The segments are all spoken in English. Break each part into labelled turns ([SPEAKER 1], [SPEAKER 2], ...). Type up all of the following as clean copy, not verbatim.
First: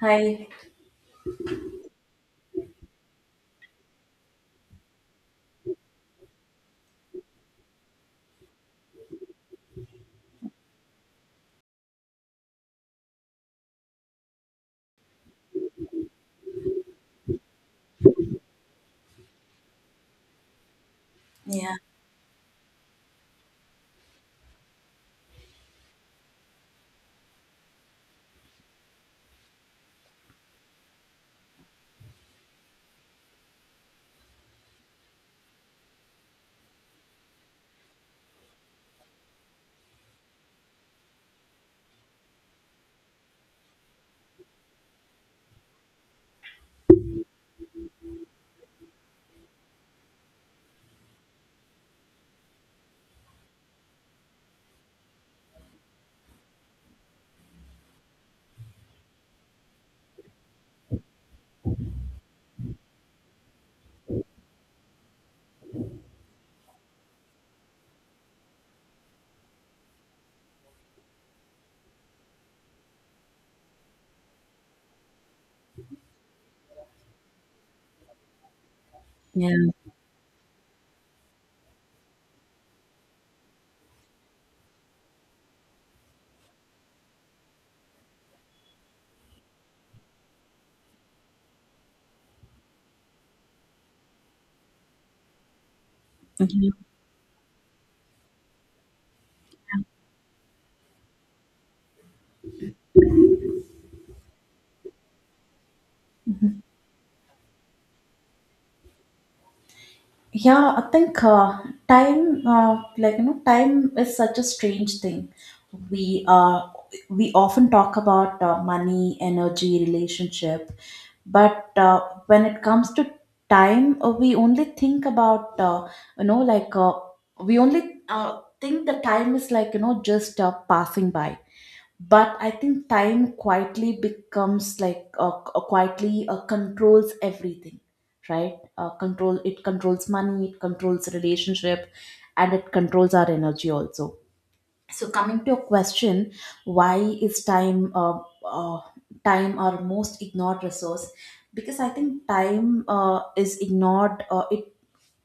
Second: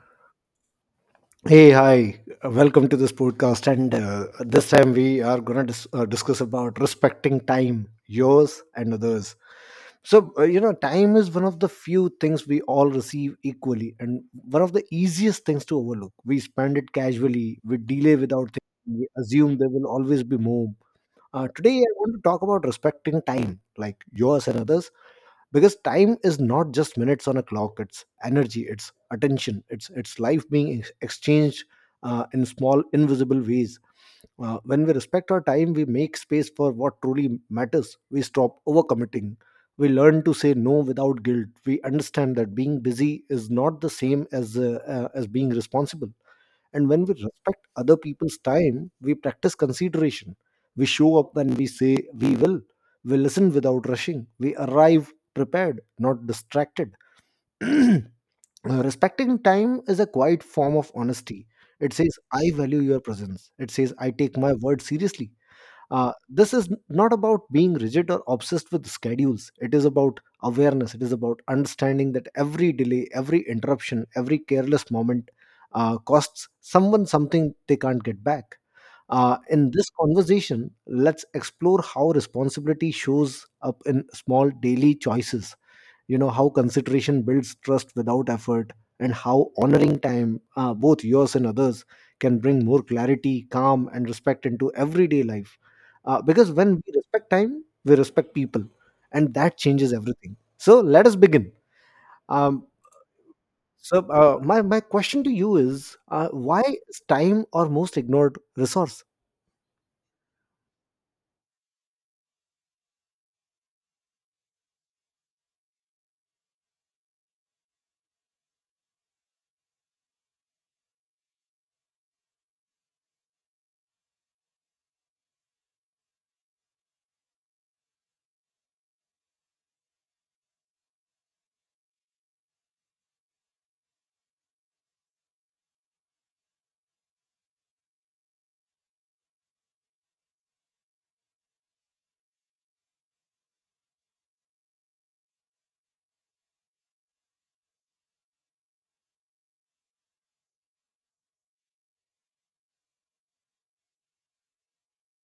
[SPEAKER 1] Hi.
[SPEAKER 2] Hey, hi. Welcome to this podcast. And this time we are going to discuss about respecting time, yours and others. So, time is one of the few things we all receive equally, and one of the easiest things to overlook. We spend it casually, we delay without thinking, we assume there will always be more.
[SPEAKER 1] Yeah.
[SPEAKER 2] Today, I want to talk about respecting time, like yours and others, because time is not just minutes on a clock. It's energy, it's attention, it's life being exchanged in small, invisible ways. When we respect our time, we make space for what truly matters. We stop overcommitting, we learn to say no without guilt. We understand that being busy is not the same as being responsible. And when we respect other people's time, we practice consideration. We show up when we say we will. We listen without rushing. We arrive prepared, not distracted. Respecting time is a quiet form of honesty. It says, "I value your presence." It says, "I take my word seriously." This is not about being rigid or obsessed with schedules. It is about awareness. It is about understanding that every delay, every interruption, every careless moment costs someone something they can't get back.
[SPEAKER 1] Yeah.
[SPEAKER 2] In this conversation, let's explore how responsibility shows up in small daily choices, how consideration builds trust without effort, and how honoring time, both yours and others, can bring more clarity, calm, and respect into everyday life. Because when we respect time, we respect people, and that changes everything. So let us begin. um, my question to you is,
[SPEAKER 1] Mhm.
[SPEAKER 2] why is time our most ignored resource?
[SPEAKER 1] Yeah, I think time uh, like you know, time is such a strange thing. we uh, we often talk about money, energy, relationship, but when it comes to time, we only think about you know like uh, we only think the time is like, you know, just passing by. But I think time quietly becomes like quietly controls everything, right? Control it controls money, it controls relationship, and it controls our energy also. So coming to your question, why is uh, time our most ignored resource? Because I think time is ignored,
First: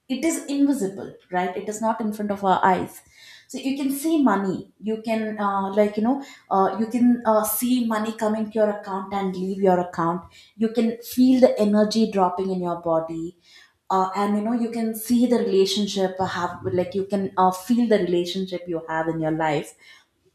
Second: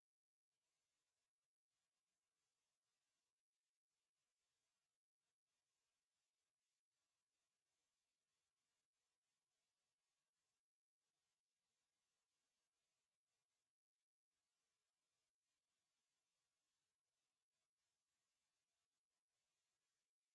[SPEAKER 1] it is invisible, right? It is not in front of our eyes. So you can see money. You can uh, you can see money coming to your account and leave your account. You can feel the energy dropping in your body, and you know, you can see the relationship have like you can feel the relationship you have in your life.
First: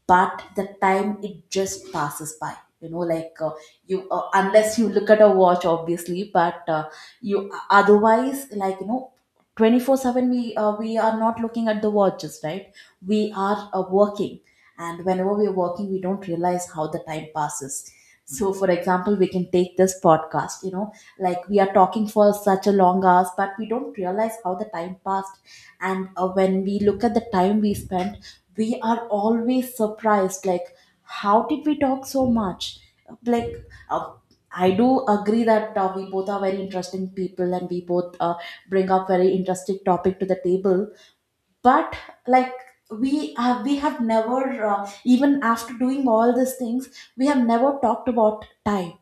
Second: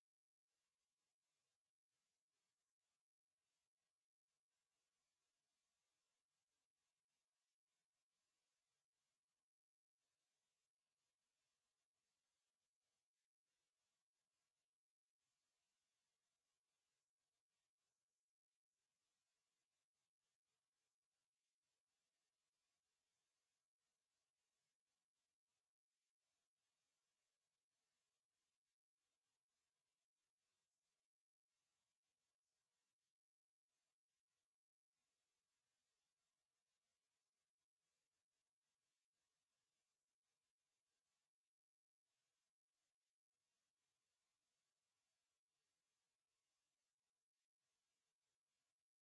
[SPEAKER 1] But the time, it just passes by. You know like you Unless you look at a watch, obviously, but you otherwise like you know, 24/7 we are not looking at the watches, right? We are working, and whenever we're working we don't realize how the time passes. So for example, we can take this podcast, you know, like we are talking for such a long hours, but we don't realize how the time passed. And when we look at the time we spend, we are always surprised, like, how did we talk so much? like uh, I do agree that we both are very interesting people, and we both bring up very interesting topic to the table. But like, we have never, even after doing all these things, we have never talked about time,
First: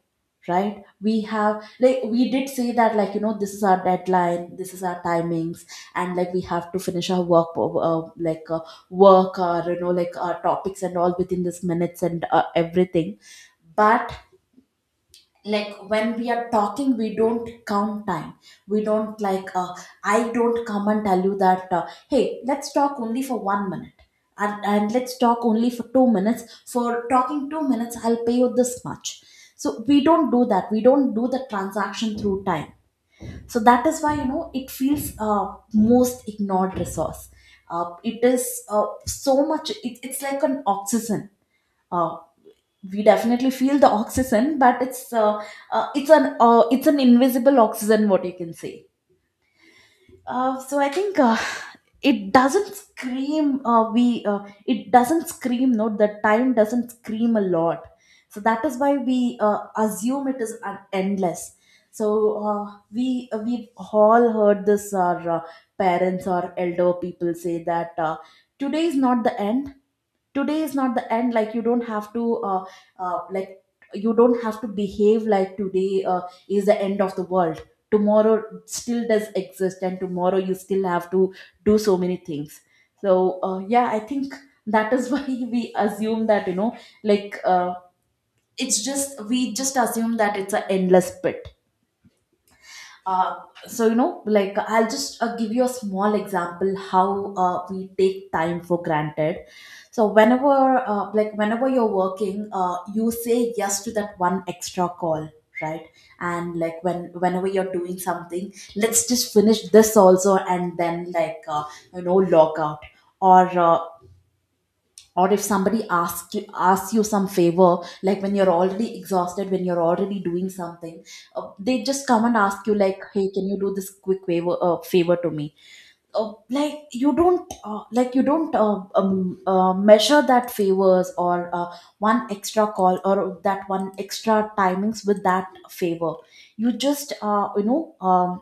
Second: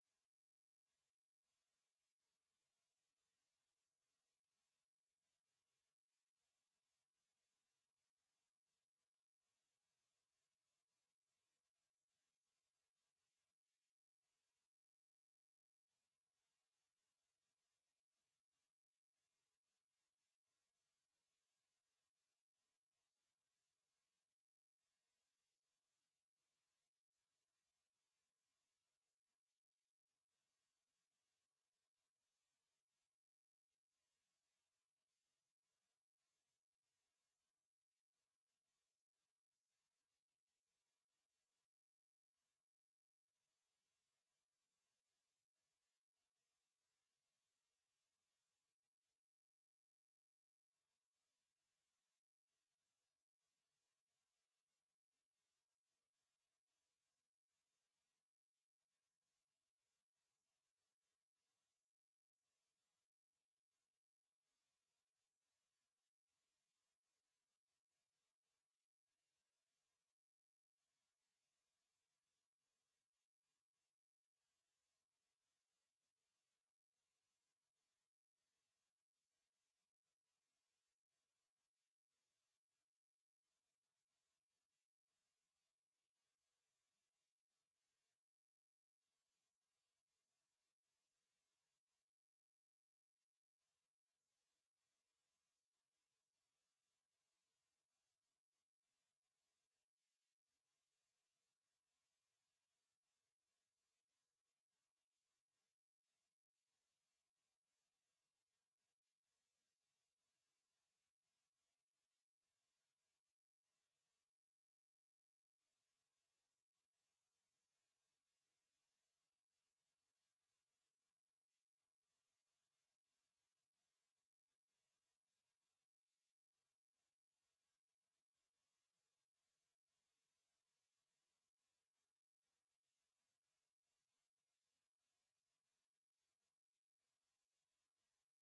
[SPEAKER 1] right? We have like we did say that, like, you know, this is our deadline, this is our timings, and like we have to finish our work work, or you know, like our topics and all within this minutes and everything. But like, when we are talking, we don't count time. We don't like uh, I don't come and tell you that, hey, let's talk only for 1 minute, and let's talk only for 2 minutes, for talking 2 minutes I'll pay you this much. So we don't do that, we don't do the transaction through time. So that is why, you know, it feels most ignored resource. It is so much it, it's like an oxygen. uh, we definitely feel the oxygen, but it's an invisible oxygen, what you can say. So I think it doesn't scream we it doesn't scream. No, the time doesn't scream a lot. So that is why we assume it is an endless. So uh, we've all heard this, our parents or elder people say that, today is not the end, today is not the end. Like you don't have to uh, like you don't have to behave like today is the end of the world. Tomorrow still does exist, and tomorrow you still have to do so many things. So yeah, I think that is why we assume that, you know, like uh, it's just, we just assume that it's an endless pit. Uh, so you know, like, I'll just give you a small example how we take time for granted. So whenever, like, whenever you're working, you say yes to that one extra call, right? And like, when, whenever you're doing something, let's just finish this also, and then you know, log out. Or or if somebody asks you some favor, like when you're already exhausted, when you're already doing something, they just come and ask you, like, hey, can you do this quick favor to me? Like you don't measure that favors or one extra call or that one extra timings with that favor. You just uh, you know um,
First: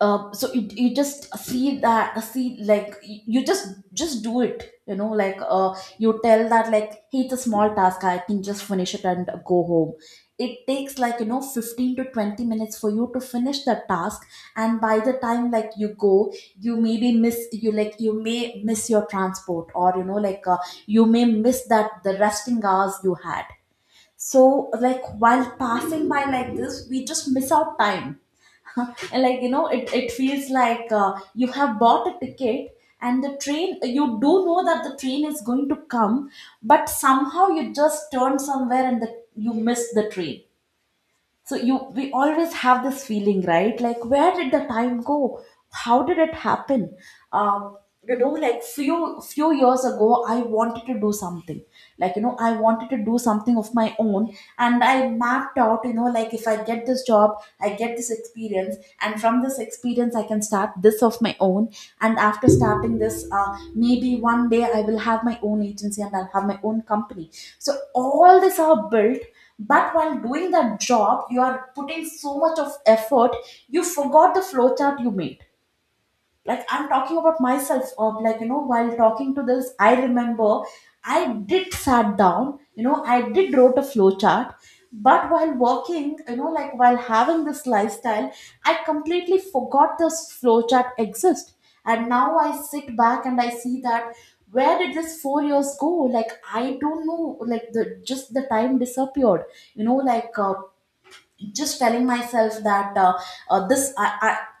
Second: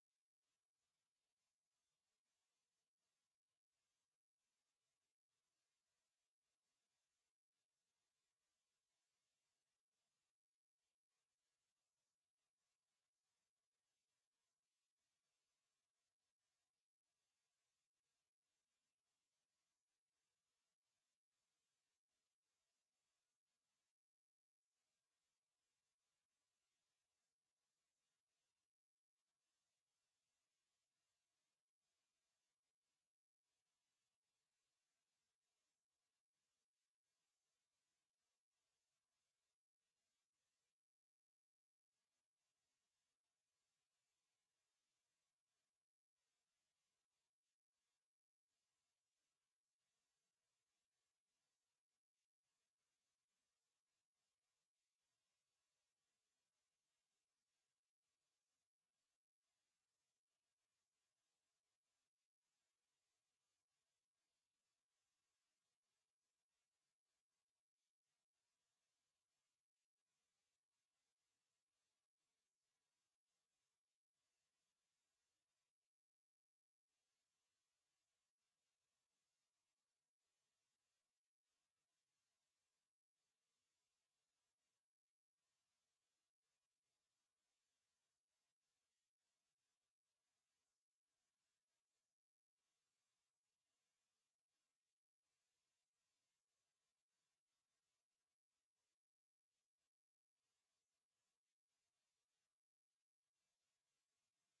[SPEAKER 1] uh, so you, you just see that, see, like, you just do it, you know, like, you tell that, like, hey, it's a small task, I can just finish it and go home. It takes like, you know, 15 to 20 minutes for you to finish the task, and by the time like you go, you maybe miss you like, you may miss your transport, or you know, you may miss that the resting hours you had. So like, while passing by like this, we just miss out time. And like, you know, it feels like, you have bought a ticket, and the train, you do know that the train is going to come, but somehow you just turn somewhere and you miss the train. So you, we always have this feeling, right? Like, where did the time go? How did it happen? Um, you know, like, few years ago, I wanted to do something. Like, you know, I wanted to do something of my own, and I mapped out, you know, like, if I get this job, I get this experience, and from this experience I can start this of my own, and after starting this, maybe one day I will have my own agency and I'll have my own company. So all this are built, but while doing that job, you are putting so much of effort, you forgot the flow chart you made. Like, I'm talking about myself. Of like, you know, while talking to this, I remember I did sat down, you know, I did wrote a flow chart, but while working, you know, like, while having this lifestyle, I completely forgot this flow chart exists. And now I sit back and I see that, where did this 4 years go? Like, I don't know, like the, just the time disappeared. You know, just telling myself that, this I,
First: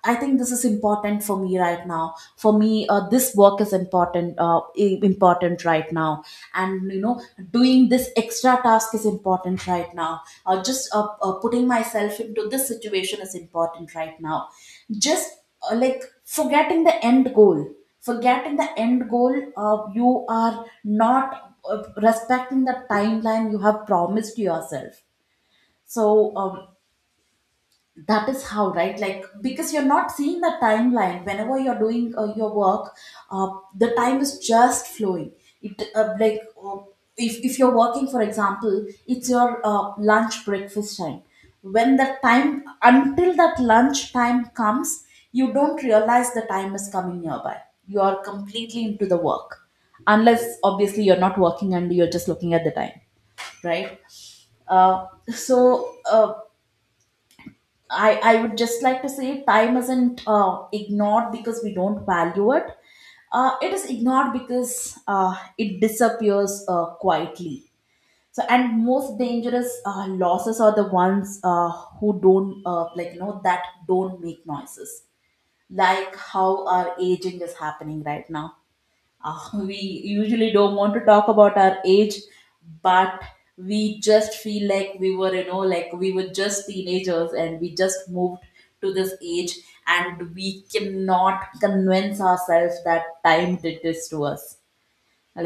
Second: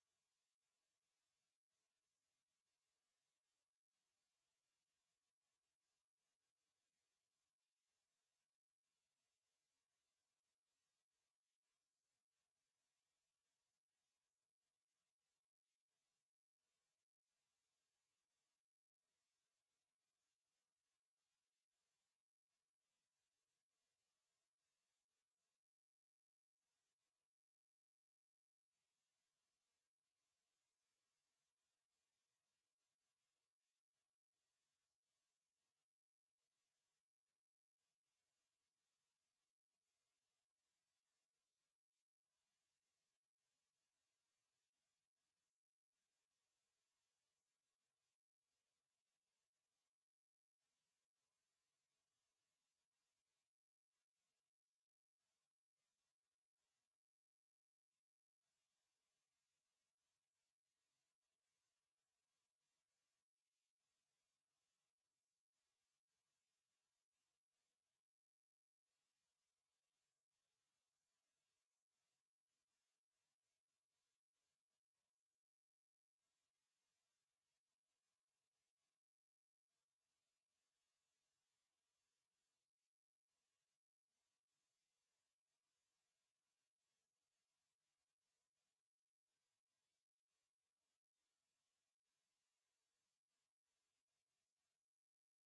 [SPEAKER 1] I I think this is important for me right now, for me, this work is important right now, and you know, doing this extra task is important right now. Just Putting myself into this situation is important right now. Just, like forgetting the end goal, forgetting the end goal, you are not respecting the timeline you have promised yourself. So um, that is how, right? Like, because you're not seeing the timeline whenever you're doing your work, uh, the time is just flowing. It uh, like uh, if, if you're working, for example, it's your lunch breakfast time, when the time, until that lunch time comes, you don't realize the time is coming nearby. You are completely into the work, unless obviously you're not working and you're just looking at the time, right? So I would just like to say, time isn't ignored because we don't value it. It is ignored because it disappears quietly. So, and most dangerous losses are the ones who don't, like, you know, that don't make noises, like how our aging is happening right now. We usually don't want to talk about our age, but we just feel like we were, you know, like we were just teenagers, and we just moved to this age, and we cannot convince ourselves that time did this to us.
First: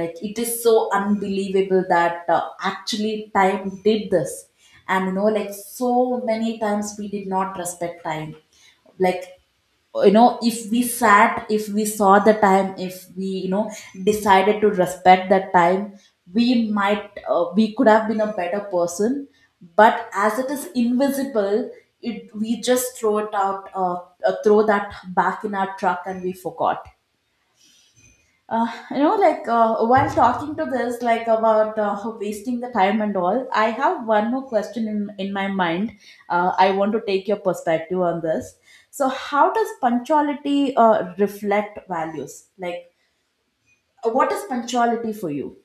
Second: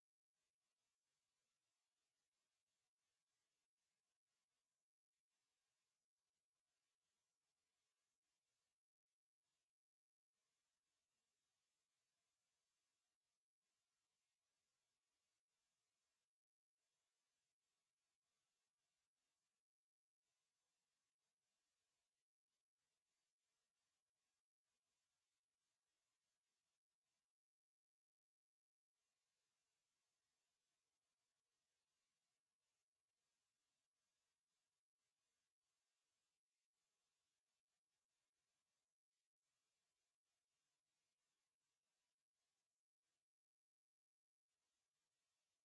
[SPEAKER 1] Like, it is so unbelievable that actually time did this. And you know, like, so many times we did not respect time. Like, you know, if we sat, if we saw the time, if we, you know, decided to respect that time, we might, we could have been a better person. But as it is invisible, it, we just throw it out, throw that back in our truck, and we forgot. You know, like, while talking to this, like, about wasting the time and all, I have one more question in my mind. I want to take your perspective on this. So, how does punctuality reflect values? Like, what is punctuality for you?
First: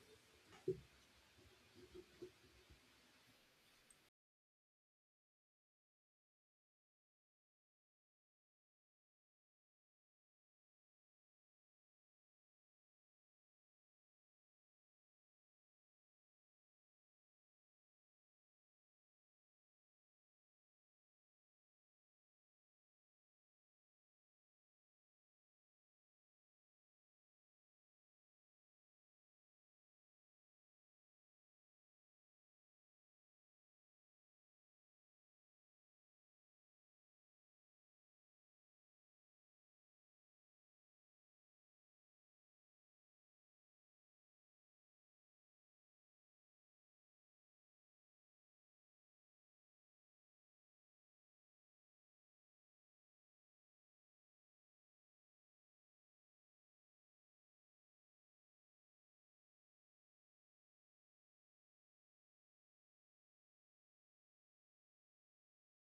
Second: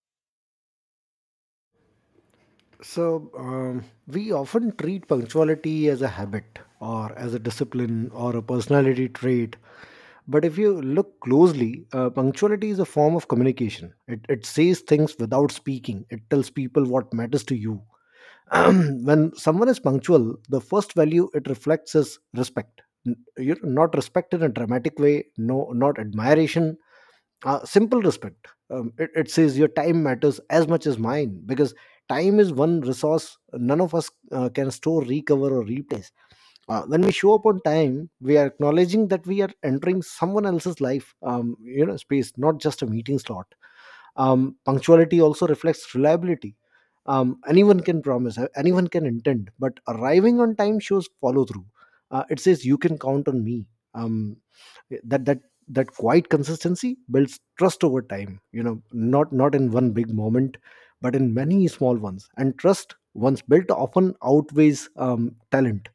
[SPEAKER 2] So, we often treat punctuality as a habit, or as a discipline, or a personality trait. But if you look closely, punctuality is a form of communication. It says things without speaking, it tells people what matters to you. When someone is punctual, the first value it reflects is respect. You know, not respect in a dramatic way, no, not admiration, simple respect. It says your time matters as much as mine, because time is one resource none of us can store, recover, or replace. When we show up on time, we are acknowledging that we are entering someone else's life, space, not just a meeting slot. Punctuality also reflects reliability. Anyone can promise, anyone can intend, but arriving on time shows follow through. It says, "You can count on me." Um, that that that quiet consistency builds trust over time. You know, not in one big moment but in many small ones. And trust once built often outweighs talent.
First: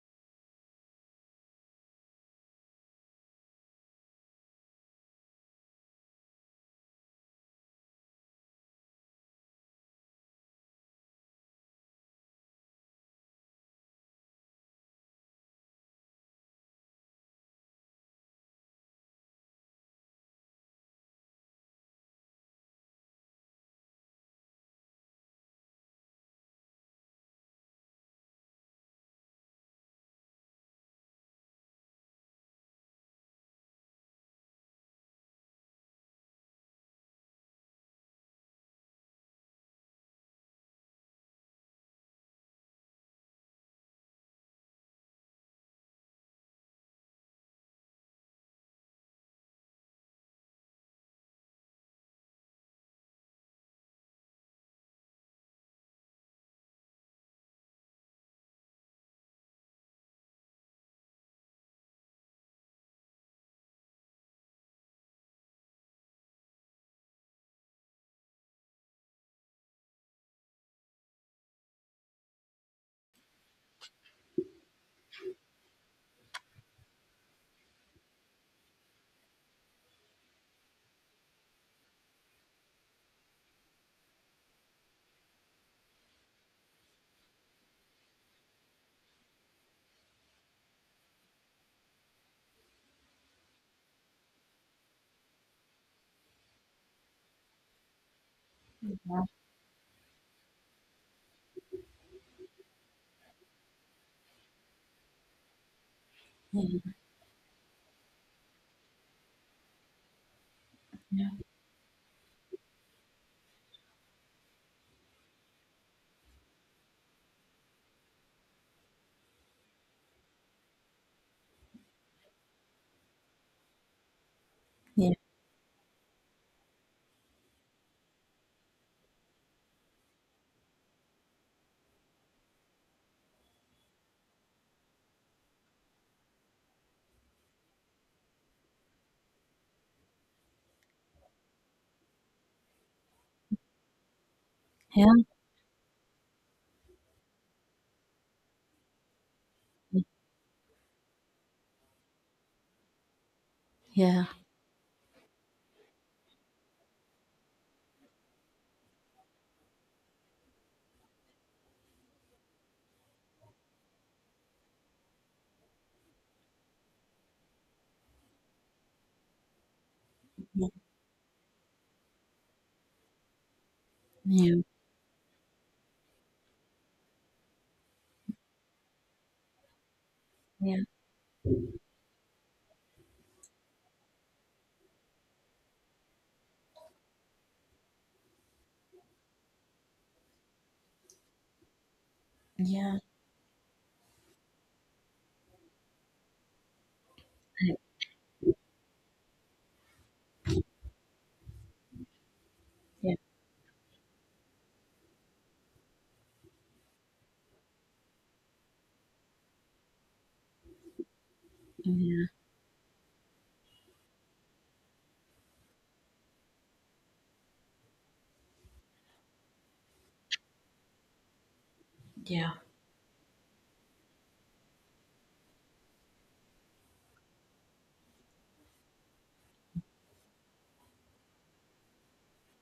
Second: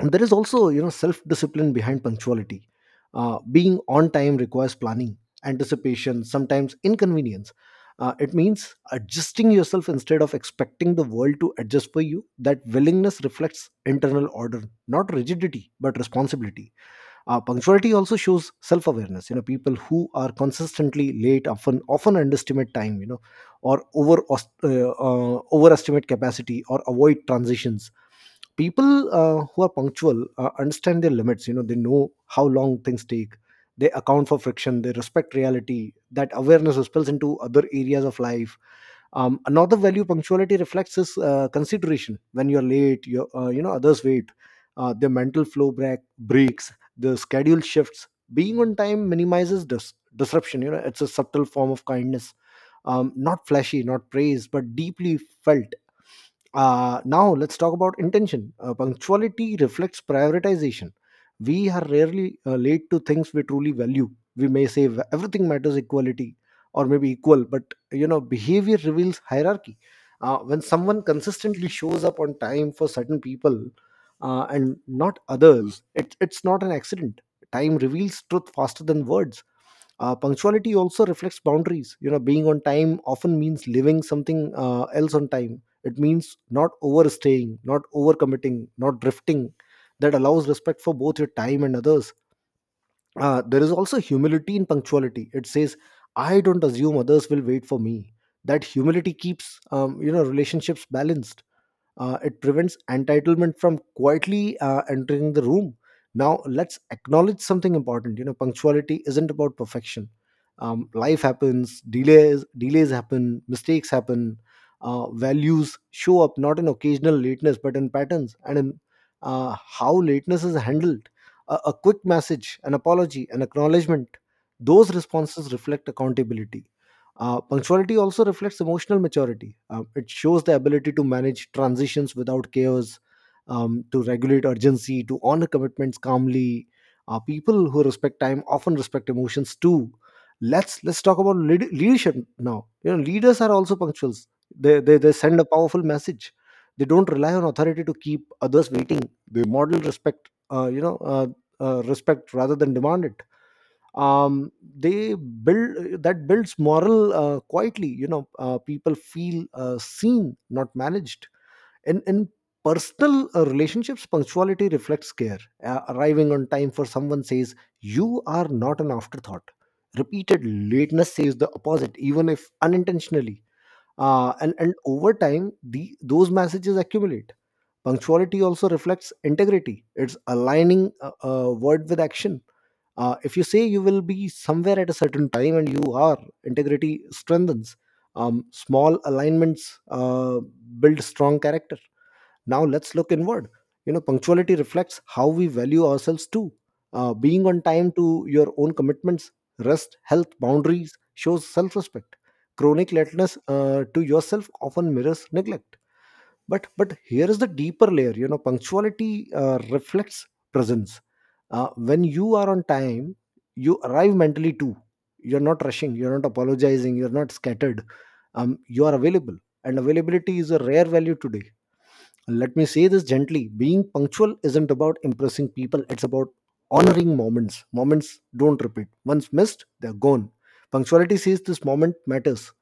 [SPEAKER 2] And there is also, you know, self discipline behind punctuality. Being on time requires planning, anticipation, sometimes inconvenience. It means adjusting yourself instead of expecting the world to adjust for you. That willingness reflects internal order, not rigidity but responsibility. Punctuality also shows self-awareness. You know, people who are consistently late often underestimate time. You know, or overestimate capacity, or avoid transitions. People who are punctual understand their limits. You know, they know how long things take, they account for friction, they respect reality. That awareness spills into other areas of life. Another value punctuality reflects is consideration. When you're late, you know others wait. Their mental flow breaks, the schedule shifts. Being on time minimizes disruption. You know, it's a subtle form of kindness. Not flashy, not praised, but deeply felt. Now let's talk about intention. Punctuality reflects prioritization. We are rarely late to things we truly value. We may say everything matters equality, or maybe equal, but you know, behavior reveals hierarchy. When someone consistently shows up on time for certain people and not others, it's not an accident. Time reveals truth faster than words. Punctuality also reflects boundaries. You know, being on time often means living something else on time. It means not overstaying, not overcommitting, not drifting. That allows respect for both your time and others. There is also humility in punctuality. It says, "I don't assume others will wait for me." That humility
[SPEAKER 1] Yeah,
[SPEAKER 2] keeps relationships balanced. It prevents entitlement from quietly entering the room. Now let's
[SPEAKER 1] yeah.
[SPEAKER 2] acknowledge something important. You know, punctuality isn't about perfection. Life happens, delays happen, mistakes happen. Values show up not in occasional lateness, but in patterns and in how lateness is handled: a quick message, an apology, an acknowledgement. Those
[SPEAKER 1] Yeah,
[SPEAKER 2] responses reflect accountability. Punctuality also reflects emotional maturity. It shows the ability to manage transitions without chaos, to regulate urgency, to honor commitments calmly. People who respect time often respect emotions too. Let's talk about leadership now. You know, leaders are also punctuals. They, they
[SPEAKER 1] yeah,
[SPEAKER 2] they send a powerful message. They don't rely on authority to keep others waiting. They model respect. Respect rather than demand it.
[SPEAKER 1] yeah,
[SPEAKER 2] Um, they build That builds moral quietly. People feel seen, not managed. In personal relationships, punctuality reflects care. Arriving on time for someone says you are not an afterthought. Repeated
[SPEAKER 1] yeah,
[SPEAKER 2] lateness says the opposite, even if unintentionally. uh, and
[SPEAKER 1] yeah,
[SPEAKER 2] and over time, the those messages accumulate. Punctuality also reflects integrity. It's
[SPEAKER 1] yeah,
[SPEAKER 2] aligning a word with action. If you say you will be somewhere at a certain time and you are, integrity strengthens. Small alignments build strong character. Now let's
[SPEAKER 1] yeah,
[SPEAKER 2] look inward. You know, punctuality reflects how we value ourselves too. Being on time to your own commitments, rest, health, boundaries, shows self-respect. Chronic
[SPEAKER 1] yeah,
[SPEAKER 2] lateness to yourself often mirrors neglect. But here is the deeper layer: you know, punctuality reflects presence. When
[SPEAKER 1] yeah,
[SPEAKER 2] you are on time, you arrive mentally too. You're not rushing, you're not apologizing, you're not scattered. You are available. And availability is a rare value today.
[SPEAKER 1] yeah,
[SPEAKER 2] Let me say this gently: being punctual isn't about impressing people, it's about honoring moments. Moments don't repeat. Once missed, they're gone. Punctuality says this moment matters.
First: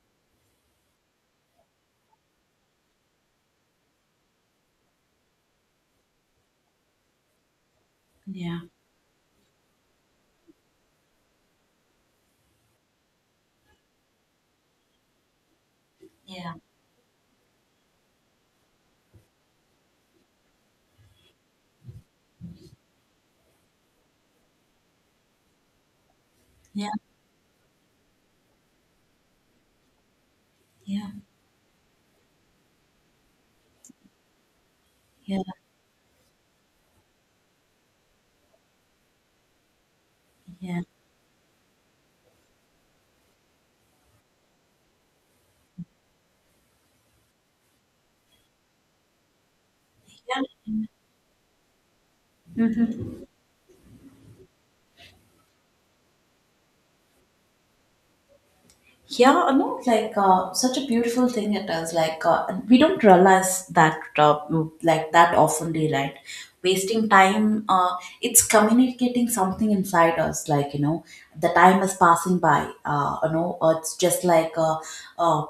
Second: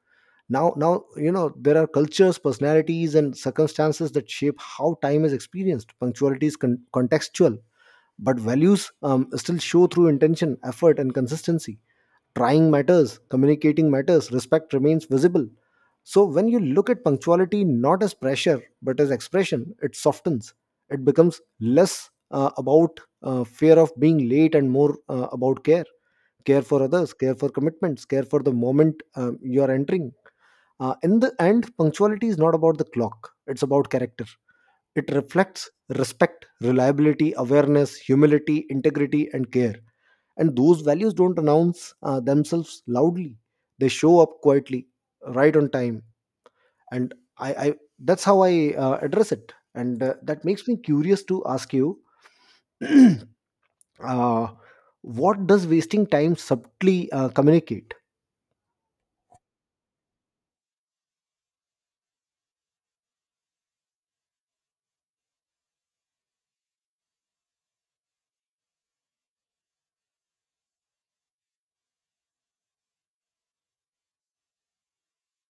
[SPEAKER 2] Now, you know, there are cultures, personalities, and circumstances that shape how time is experienced. Punctuality is contextual. But
[SPEAKER 1] yeah,
[SPEAKER 2] values still show through intention, effort, and consistency. Trying matters, communicating matters, respect remains visible. So when
[SPEAKER 1] yeah,
[SPEAKER 2] you look at punctuality not as pressure but as expression, it softens. It becomes less about fear of being late and more about care: care for
[SPEAKER 1] yeah,
[SPEAKER 2] others, care for commitments, care for the moment you are entering. In the end, punctuality is not about the clock, it's about character. It
[SPEAKER 1] yeah,
[SPEAKER 2] reflects respect, reliability, awareness, humility, integrity, and care. And those
[SPEAKER 1] yeah,
[SPEAKER 2] values don't announce themselves loudly, they show up quietly, right on time. And I That's how I address it. And that makes me
[SPEAKER 1] yeah.
[SPEAKER 2] curious to ask you.
[SPEAKER 1] Yeah.
[SPEAKER 2] uh, what does wasting time subtly communicate?
[SPEAKER 1] Yeah, no, like, such a beautiful thing it is. Like, and we don't realize that, like that, oftenly, right? Wasting time, it's communicating something inside us. Like, you know, the time is passing by. It's just uh,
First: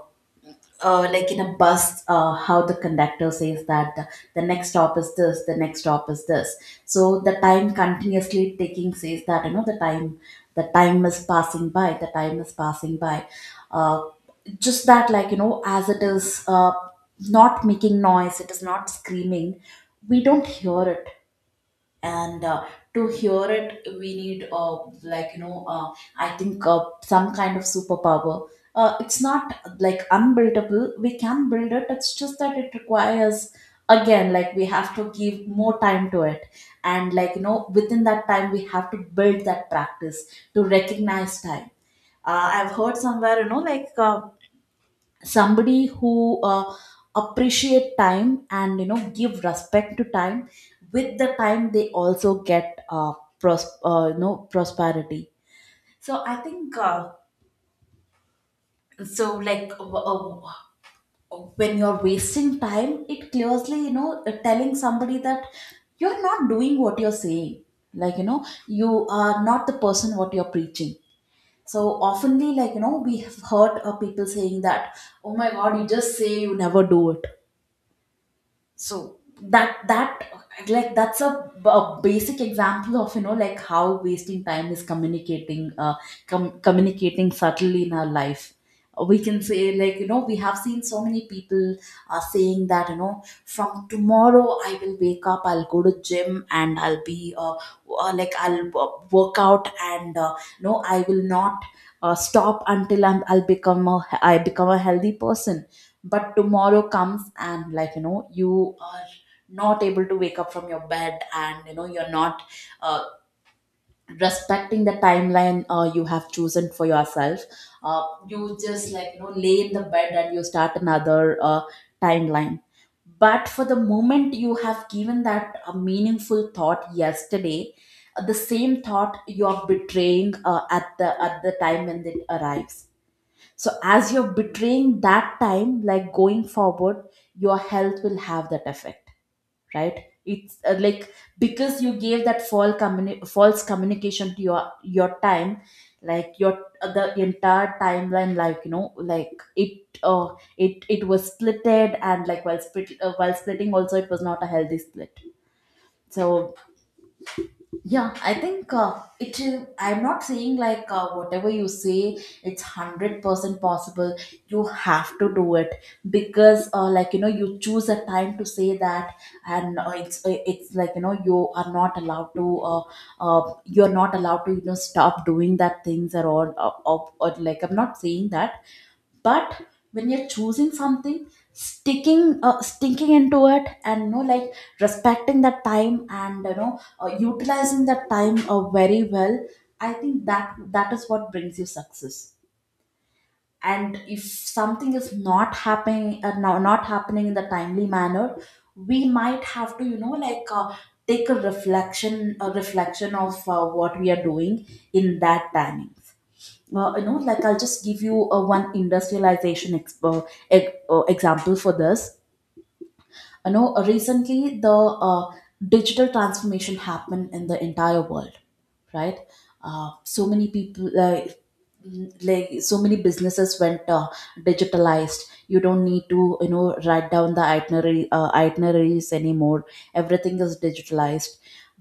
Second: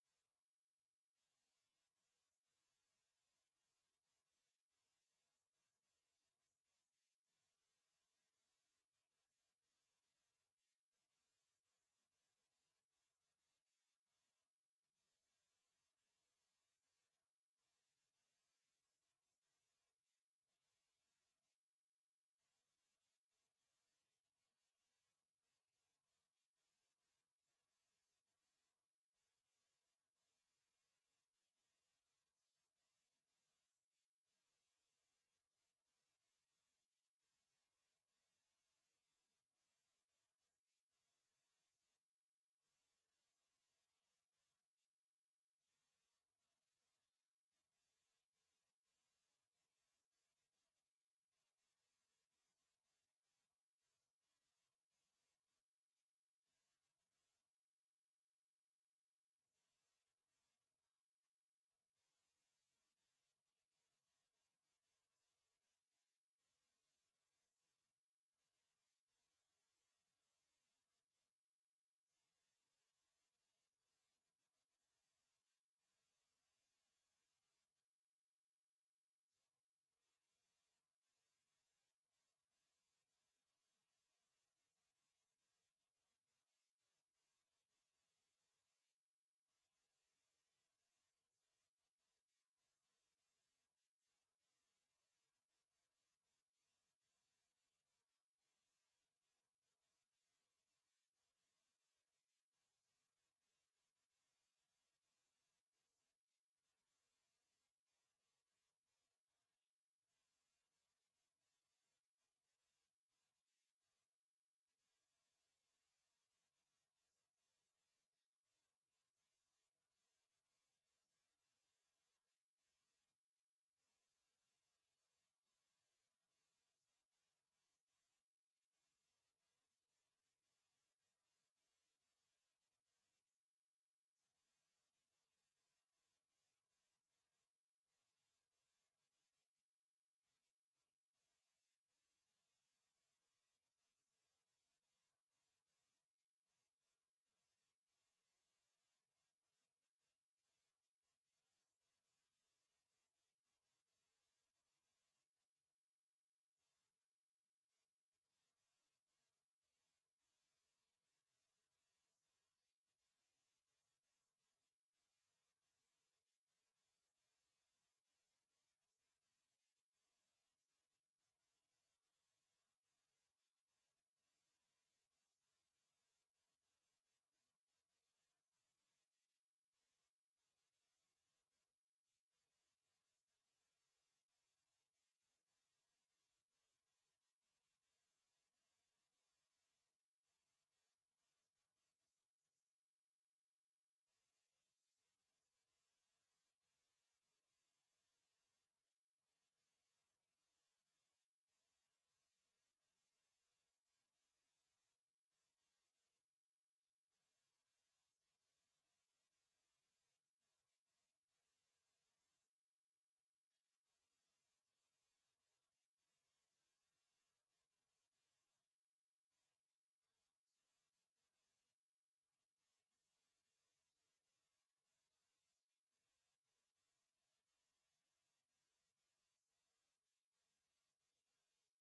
[SPEAKER 1] like in a bus, how the conductor says that the next stop is this, the next stop is this. So the time continuously taking says that the time is passing by, the time is passing by. Uh, just that, like, you know, as it is not making noise, it is not screaming. We don't hear it, and to hear it we need, like you know uh, I think, some kind of superpower. It's not like unbuildable, we can build it, it's just that it requires, again, like, we have to give more time to it. And, like, you know, within that time we have to build that practice to recognize time. I've heard somewhere, you know, like, somebody who, appreciate time and, you know, give respect to time, with the time they also get, prosperity. So I think, so like uh, uh, when you're wasting time it clearly, you know, telling somebody that you're not doing what you're saying. Like, you know, you are not the person what you're preaching. So oftenly, like, you know, we have heard people saying that, "Oh my god, you just say, you never do it." So that that like, that's a basic example of, you know, like, how wasting time is communicating, communicating subtly in our life. We can say, like, you know, we have seen so many people, saying that, you know, from tomorrow I will wake up, I'll go to gym, and I'll be, like I'll work out, and no, I will not stop until I become a healthy person. But tomorrow comes, and, like, you know, you are not able to wake up from your bed, and you know you're not uh, respecting the timeline you have chosen for yourself. You just, like, you know, lay in the bed and you start another timeline. But for the moment you have given that a meaningful thought yesterday, the same thought you are betraying, at the time when it arrives. So as you're betraying that time, like, going forward, your health will have that effect, right? It's, like, because you gave that false communication to your time, like your, the entire timeline, like, you know, like it was splitted, and, like, while split while splitting also, it was not a healthy split. So yeah, I think, it is. I'm not saying, like, whatever you say, it's 100% possible. You have to do it, because, like, you know, you choose a time to say that, and it's like, you know, you are not allowed to. You're not allowed to, you know, stop doing that things or all. Or, like, I'm not saying that, but when you're choosing something, sticking into it, and, you know, like, respecting that time, and, you know, utilizing that time very well, I think that that is what brings you success. And if something is not happening, now not happening in the timely manner, we might have to, you know, like, take a reflection of what we are doing in that timing. You know, like, I'll just give you, one industrialization example for this. You know, recently the, digital transformation happened in the entire world, right? So many people, like so many businesses went digitalized. You don't need to, you know, write down the itinerary itineraries anymore. Everything is digitalized.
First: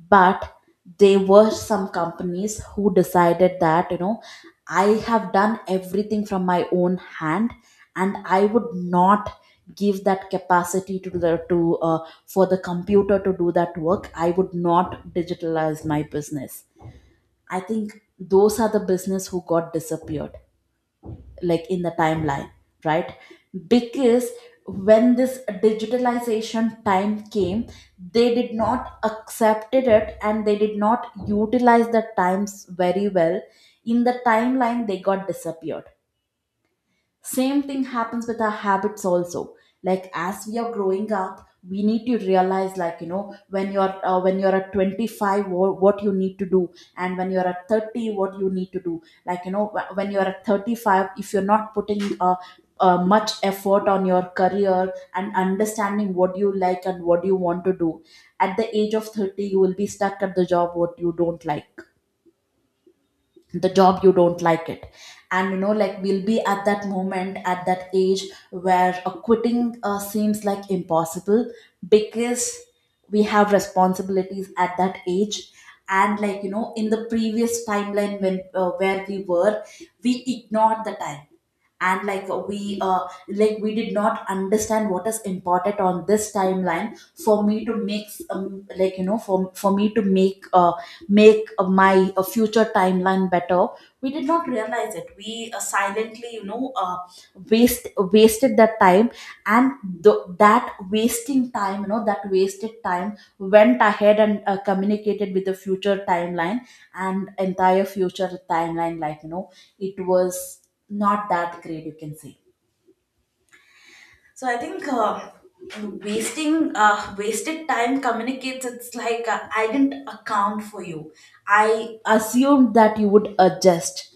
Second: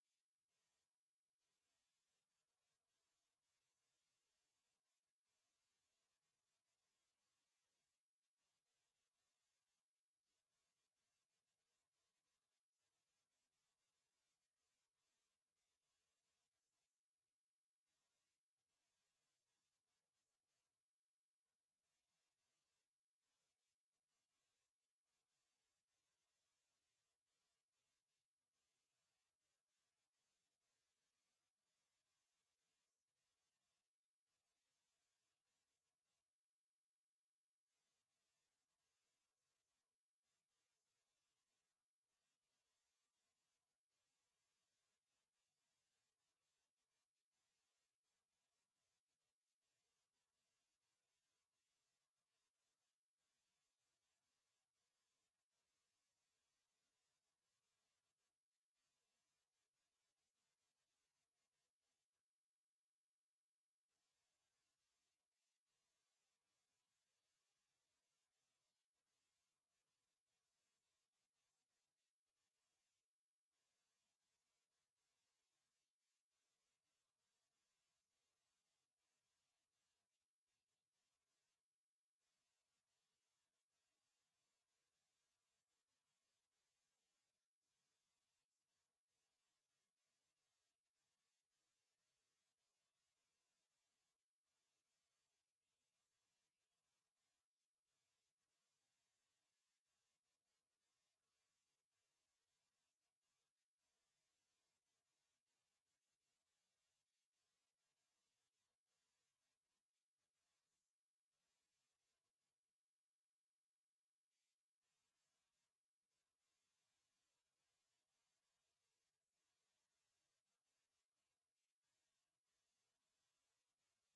[SPEAKER 1] But there were some companies who decided that, you know, I have done everything from my own hand, and I would not give that capacity to the to for the computer to do that work, I would not digitalize my business. I think those are the business who got disappeared, like, in the timeline, right? Because when this digitalization time came, they did not accepted it, and they did not utilize the times very well. In the timeline, they got disappeared. Same thing happens with our habits also. Like, as we are growing up, we need to realize, like, you know, when you're at 25, what you need to do, and when you're at 30 what you need to do. Like, you know, when you're at 35, if you're not putting, much effort on your career and understanding what you like and what you want to do, at the age of 30 you will be stuck at the job what you don't like, the job you don't like it. And, you know, like, we'll be at that moment at that age where, quitting seems like impossible. Because we have responsibilities at that age. And, like, you know, in the previous timeline when where we were, we ignored the time. And, like, we did not understand what is important on this timeline for me to make, for me to make, my future timeline better. We did not realize it, we silently, you know, wasted that time. And that wasting time, you know, that wasted time went ahead and communicated with the future timeline. And entire future timeline, like, you know, it was not that great, you can say. So I think, wasting wasted time communicates. It's like, I didn't account for you. I assumed that you would adjust.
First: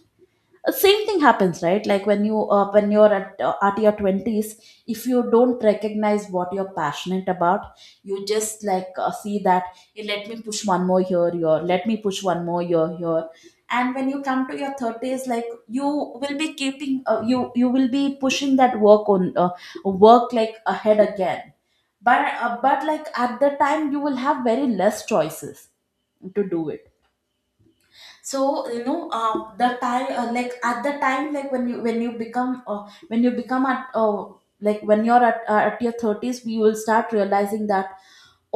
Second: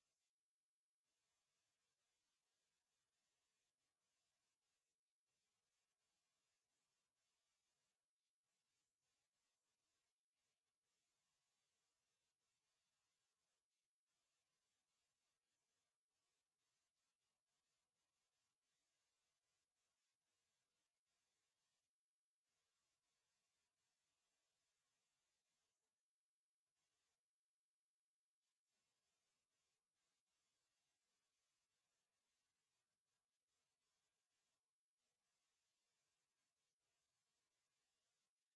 [SPEAKER 1] Same thing happens, right? Like, when you're at your 20s, if you don't recognize what you're passionate about, you just, like, see that, "Hey, let me push one more here here let me push one more here here." And when you come to your 30s, like, you will be keeping, you will be pushing that work on, work, like, ahead again. But, like, at the time you will have very less choices to do it. So, you know, the time, like, at the time, like, when you become, when you become at like when you're at your 30s, we will start realizing that,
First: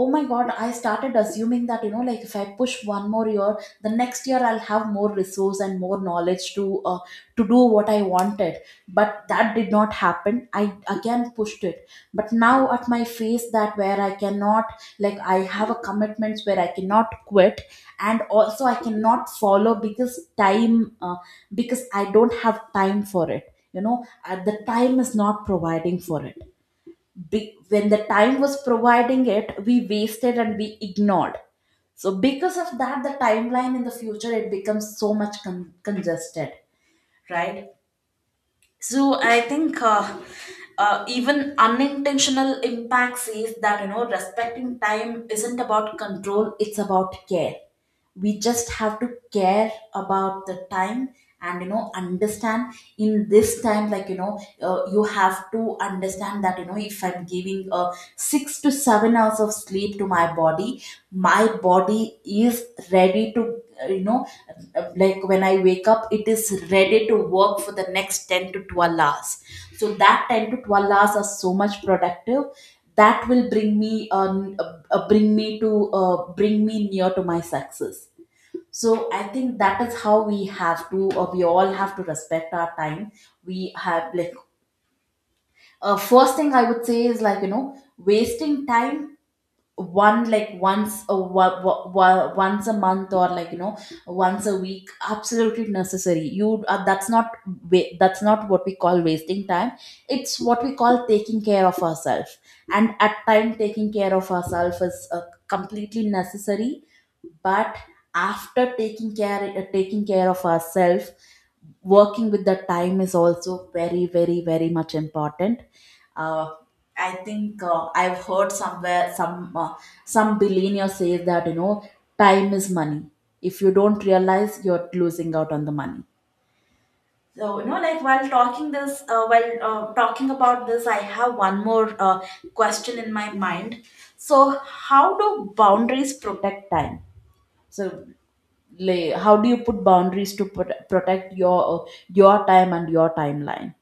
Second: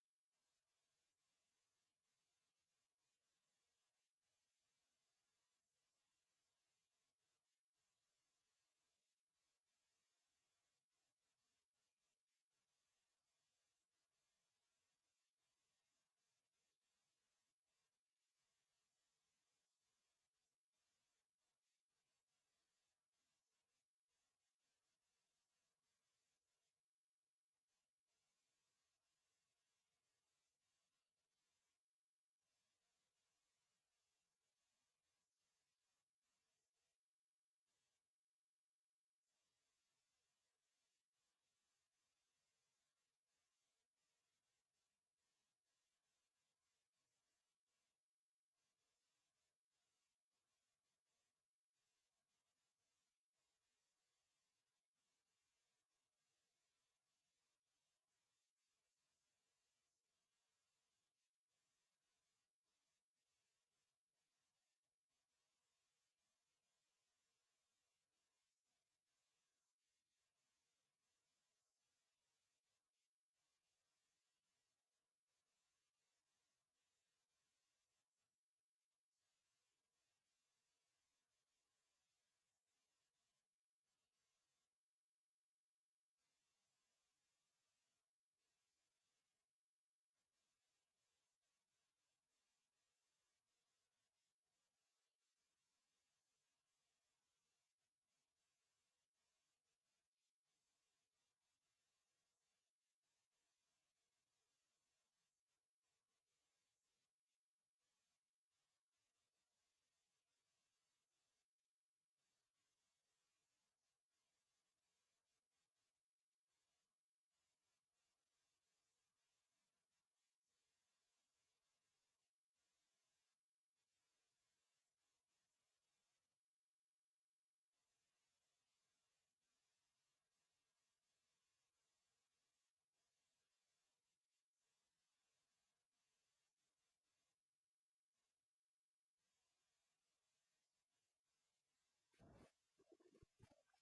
[SPEAKER 1] oh my god, I started assuming that, you know, like, if I push one more year, the next year I'll have more resource and more knowledge to do what I wanted. But that did not happen, I again pushed it, but now at my phase that, where I cannot, like, I have a commitments where I cannot quit, and also I cannot follow, because time, uh, because I don't have time for it, you know. The time is not providing for it. When the time was providing it, we wasted and we ignored. So because of that, the timeline in the future it becomes so much congested, right? So I think, even unintentional impacts is that, you know, respecting time isn't about control, it's about care. We just have to care about the time, and, you know, understand, in this time, like, you know, you have to understand that, you know, if I'm giving, 6 to 7 hours of sleep to my body, my body is ready to, uh, you know like, when I wake up it is ready to work for the next 10 to 12 hours. So that 10 to 12 hours are so much productive, that will bring me, bring me to bring me near to my success. So I think that is how we have to, or we all have to, respect our time. We have, like, first thing I would say is, like, you know, wasting time, one, like, once a wa- wa- wa- once a month, or, like, you know, once a week absolutely necessary, you, that's not, that's not what we call wasting time, it's what we call taking care of ourselves. And at time, taking care of ourselves is completely necessary. But after taking care of ourselves, working with the time is also very, very, very much important. uh, I think, I've heard somewhere some, some billionaire says that, you know, time is money. If you don't realize, you're losing out on the money. So, you know, like, while talking about this, I have one more question in my mind. So, how do boundaries protect time? So, lay, how do you put boundaries to protect your time and your timeline?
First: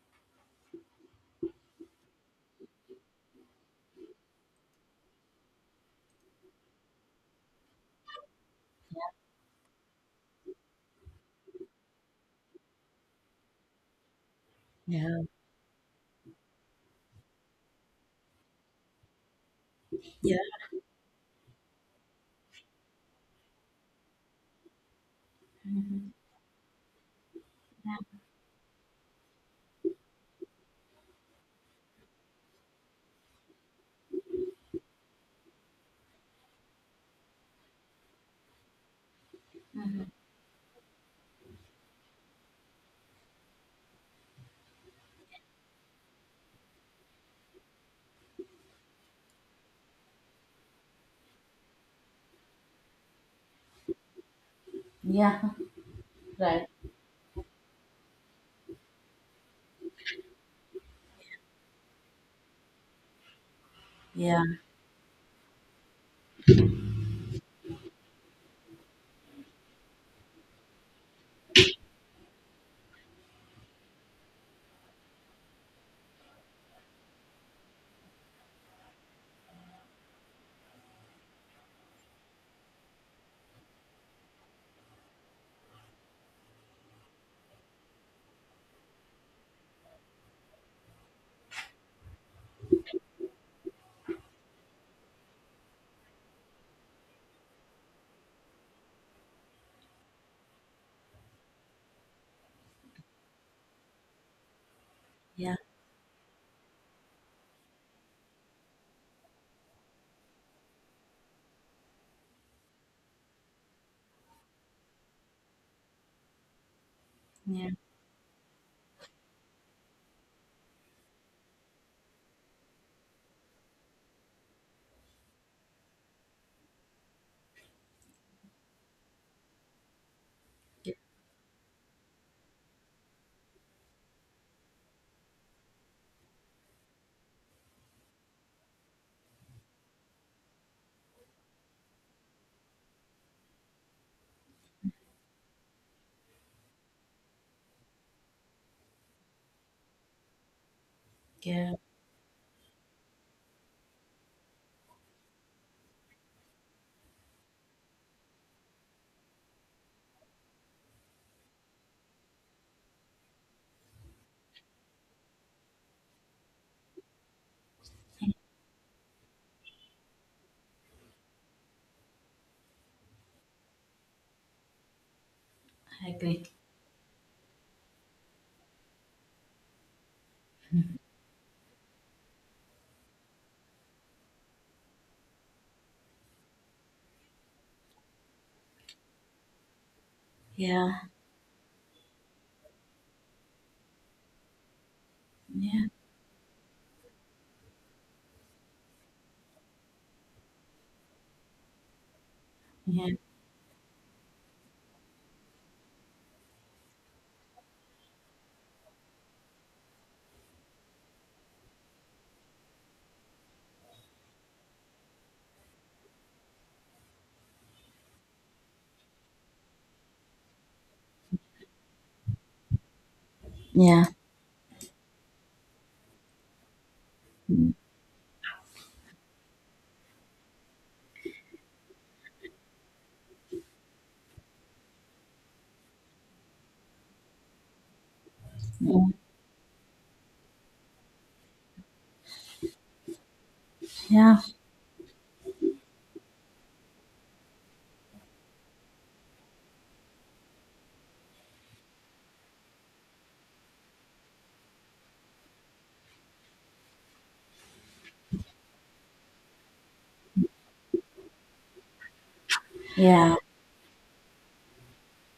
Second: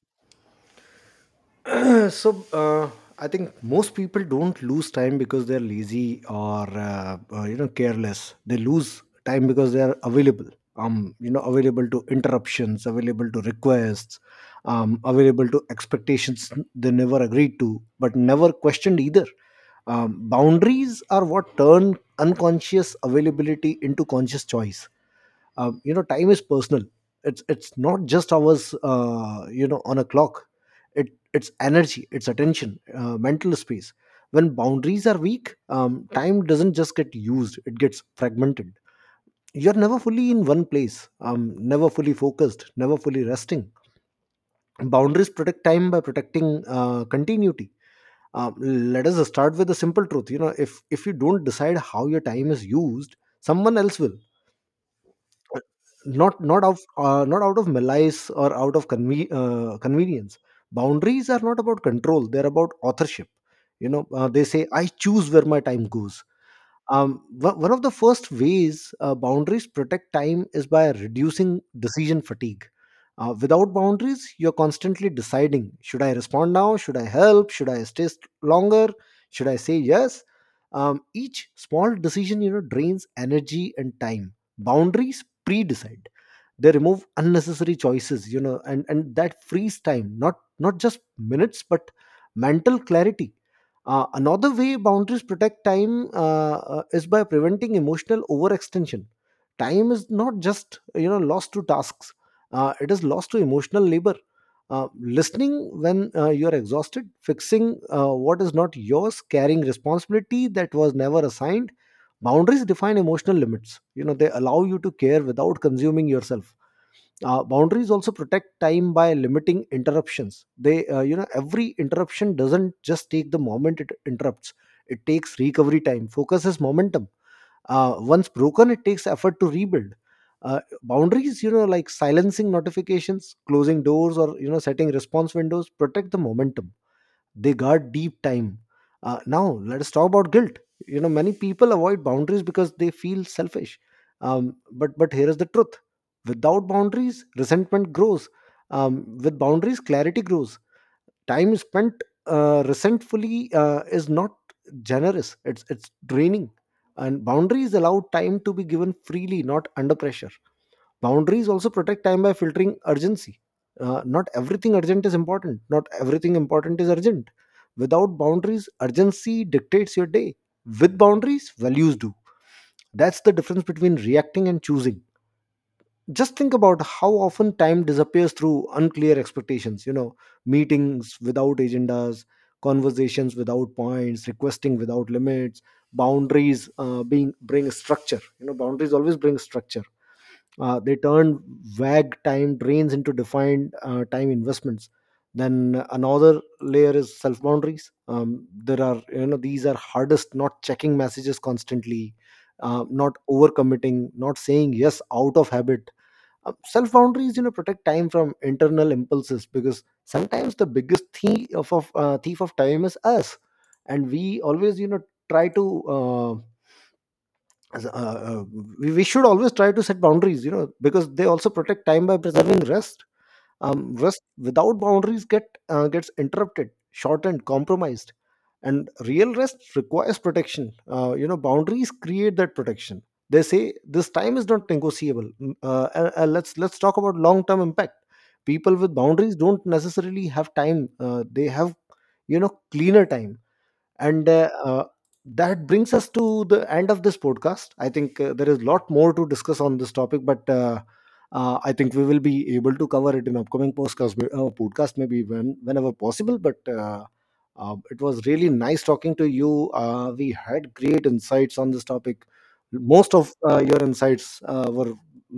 [SPEAKER 2] So, I think most people don't lose time because they're lazy or careless. They lose time because they're available. Available to interruptions, available to requests,
[SPEAKER 1] Yeah.
[SPEAKER 2] available to expectations they never agreed to, but never questioned either.
[SPEAKER 1] Yeah.
[SPEAKER 2] Boundaries are what turn unconscious availability into conscious choice. Time is personal. It's not just hours on a clock. It Its energy, its attention, mental space. When boundaries are weak, time doesn't just get used, it gets fragmented. You're never fully in one place, never fully focused, never fully resting. Boundaries protect time by protecting continuity. um, Let us start with the simple truth: you know, if you don't decide how your time is used, someone else will.
[SPEAKER 1] Yeah. Right.
[SPEAKER 2] Not out of malice, or out of convenience. Boundaries are not about control, they're about authorship.
[SPEAKER 1] Yeah.
[SPEAKER 2] They say, "I choose where my time goes." One of the first ways boundaries protect time is by reducing decision fatigue. Without boundaries, you're constantly deciding: should I respond now, should I help, should I stay longer, should I say yes? Each small decision, you know, drains energy and time. Boundaries pre-decide, they remove unnecessary choices. You know, and that frees time, not just minutes but mental clarity. Another way boundaries protect time is by preventing emotional overextension. Time is not just, you know, lost to tasks. It is lost to emotional labor, listening.
[SPEAKER 1] Yeah.
[SPEAKER 2] When you are exhausted, fixing what is not yours, carrying responsibility that was never assigned. Boundaries define emotional limits. You know, they allow you to care without consuming yourself.
[SPEAKER 1] Yeah.
[SPEAKER 2] Boundaries also protect time by limiting interruptions. They you know Every interruption doesn't just take the moment it interrupts, it takes recovery time. Focus is momentum. Once broken, it takes effort to rebuild.
[SPEAKER 1] Yeah.
[SPEAKER 2] Boundaries, you know, like silencing notifications, closing doors, or you know, setting response windows, protect the momentum. They guard deep time. Now let's talk about guilt. You know, many people avoid boundaries because they feel selfish. But here is the truth: without boundaries, resentment grows. With boundaries, clarity grows. Time
[SPEAKER 1] Yeah.
[SPEAKER 2] spent resentfully is not generous, it's draining. And boundaries allow time to be given freely, not under pressure. Boundaries also protect time by filtering urgency. Not everything urgent is important. Not everything important is urgent. Without boundaries, urgency dictates your day. With boundaries, values do. That's the difference between reacting and choosing.
[SPEAKER 1] I
[SPEAKER 2] Just
[SPEAKER 1] agree.
[SPEAKER 2] think about how often time disappears through unclear expectations. You know, meetings without agendas, conversations without points, requesting without limits. Boundaries being bring structure. You know, boundaries always bring structure.
[SPEAKER 1] Yeah.
[SPEAKER 2] They turned vague time drains into defined time investments. Then
[SPEAKER 1] Yeah.
[SPEAKER 2] another layer is self boundaries. There are you know These are hardest: not checking messages constantly,
[SPEAKER 1] Yeah.
[SPEAKER 2] not overcommitting, not saying yes out of habit. Self boundaries, you know, protect time from internal impulses, because sometimes the biggest thief of time is us, and we always you know try to as- we should always try to set boundaries, you know, because they also protect time by preserving rest. um,
[SPEAKER 1] Yeah.
[SPEAKER 2] Rest without boundaries gets interrupted, shortened, compromised. And real rest requires protection. Boundaries create that protection. They say, "This time is not negotiable." Let's talk about long term impact. People with
[SPEAKER 1] Mm.
[SPEAKER 2] boundaries don't necessarily have time, they have, you know, cleaner time. and
[SPEAKER 1] Yeah.
[SPEAKER 2] uh, uh, that brings us to the end of this podcast. I think there is a lot more to discuss on this topic, but I think we will be able to cover it in upcoming podcast, maybe whenever possible. But it was really nice talking to you. We had great insights on this topic. Most of
[SPEAKER 1] Yeah,
[SPEAKER 2] your insights were,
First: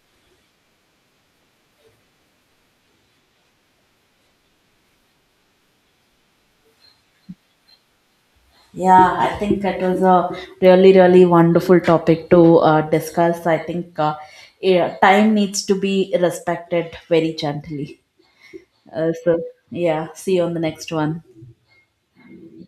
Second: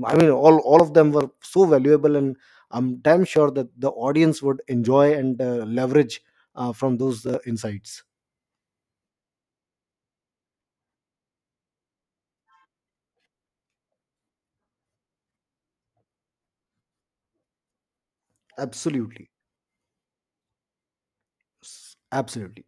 [SPEAKER 2] I mean, all of them were so valuable, and I'm damn sure that the audience would enjoy and leverage from those insights.
[SPEAKER 1] yeah, I think it was a really, really wonderful topic to discuss. I think, yeah, time needs to be respected very gently. Uh,
[SPEAKER 2] Absolutely.
[SPEAKER 1] so, yeah, see you on the next one.
[SPEAKER 2] Absolutely.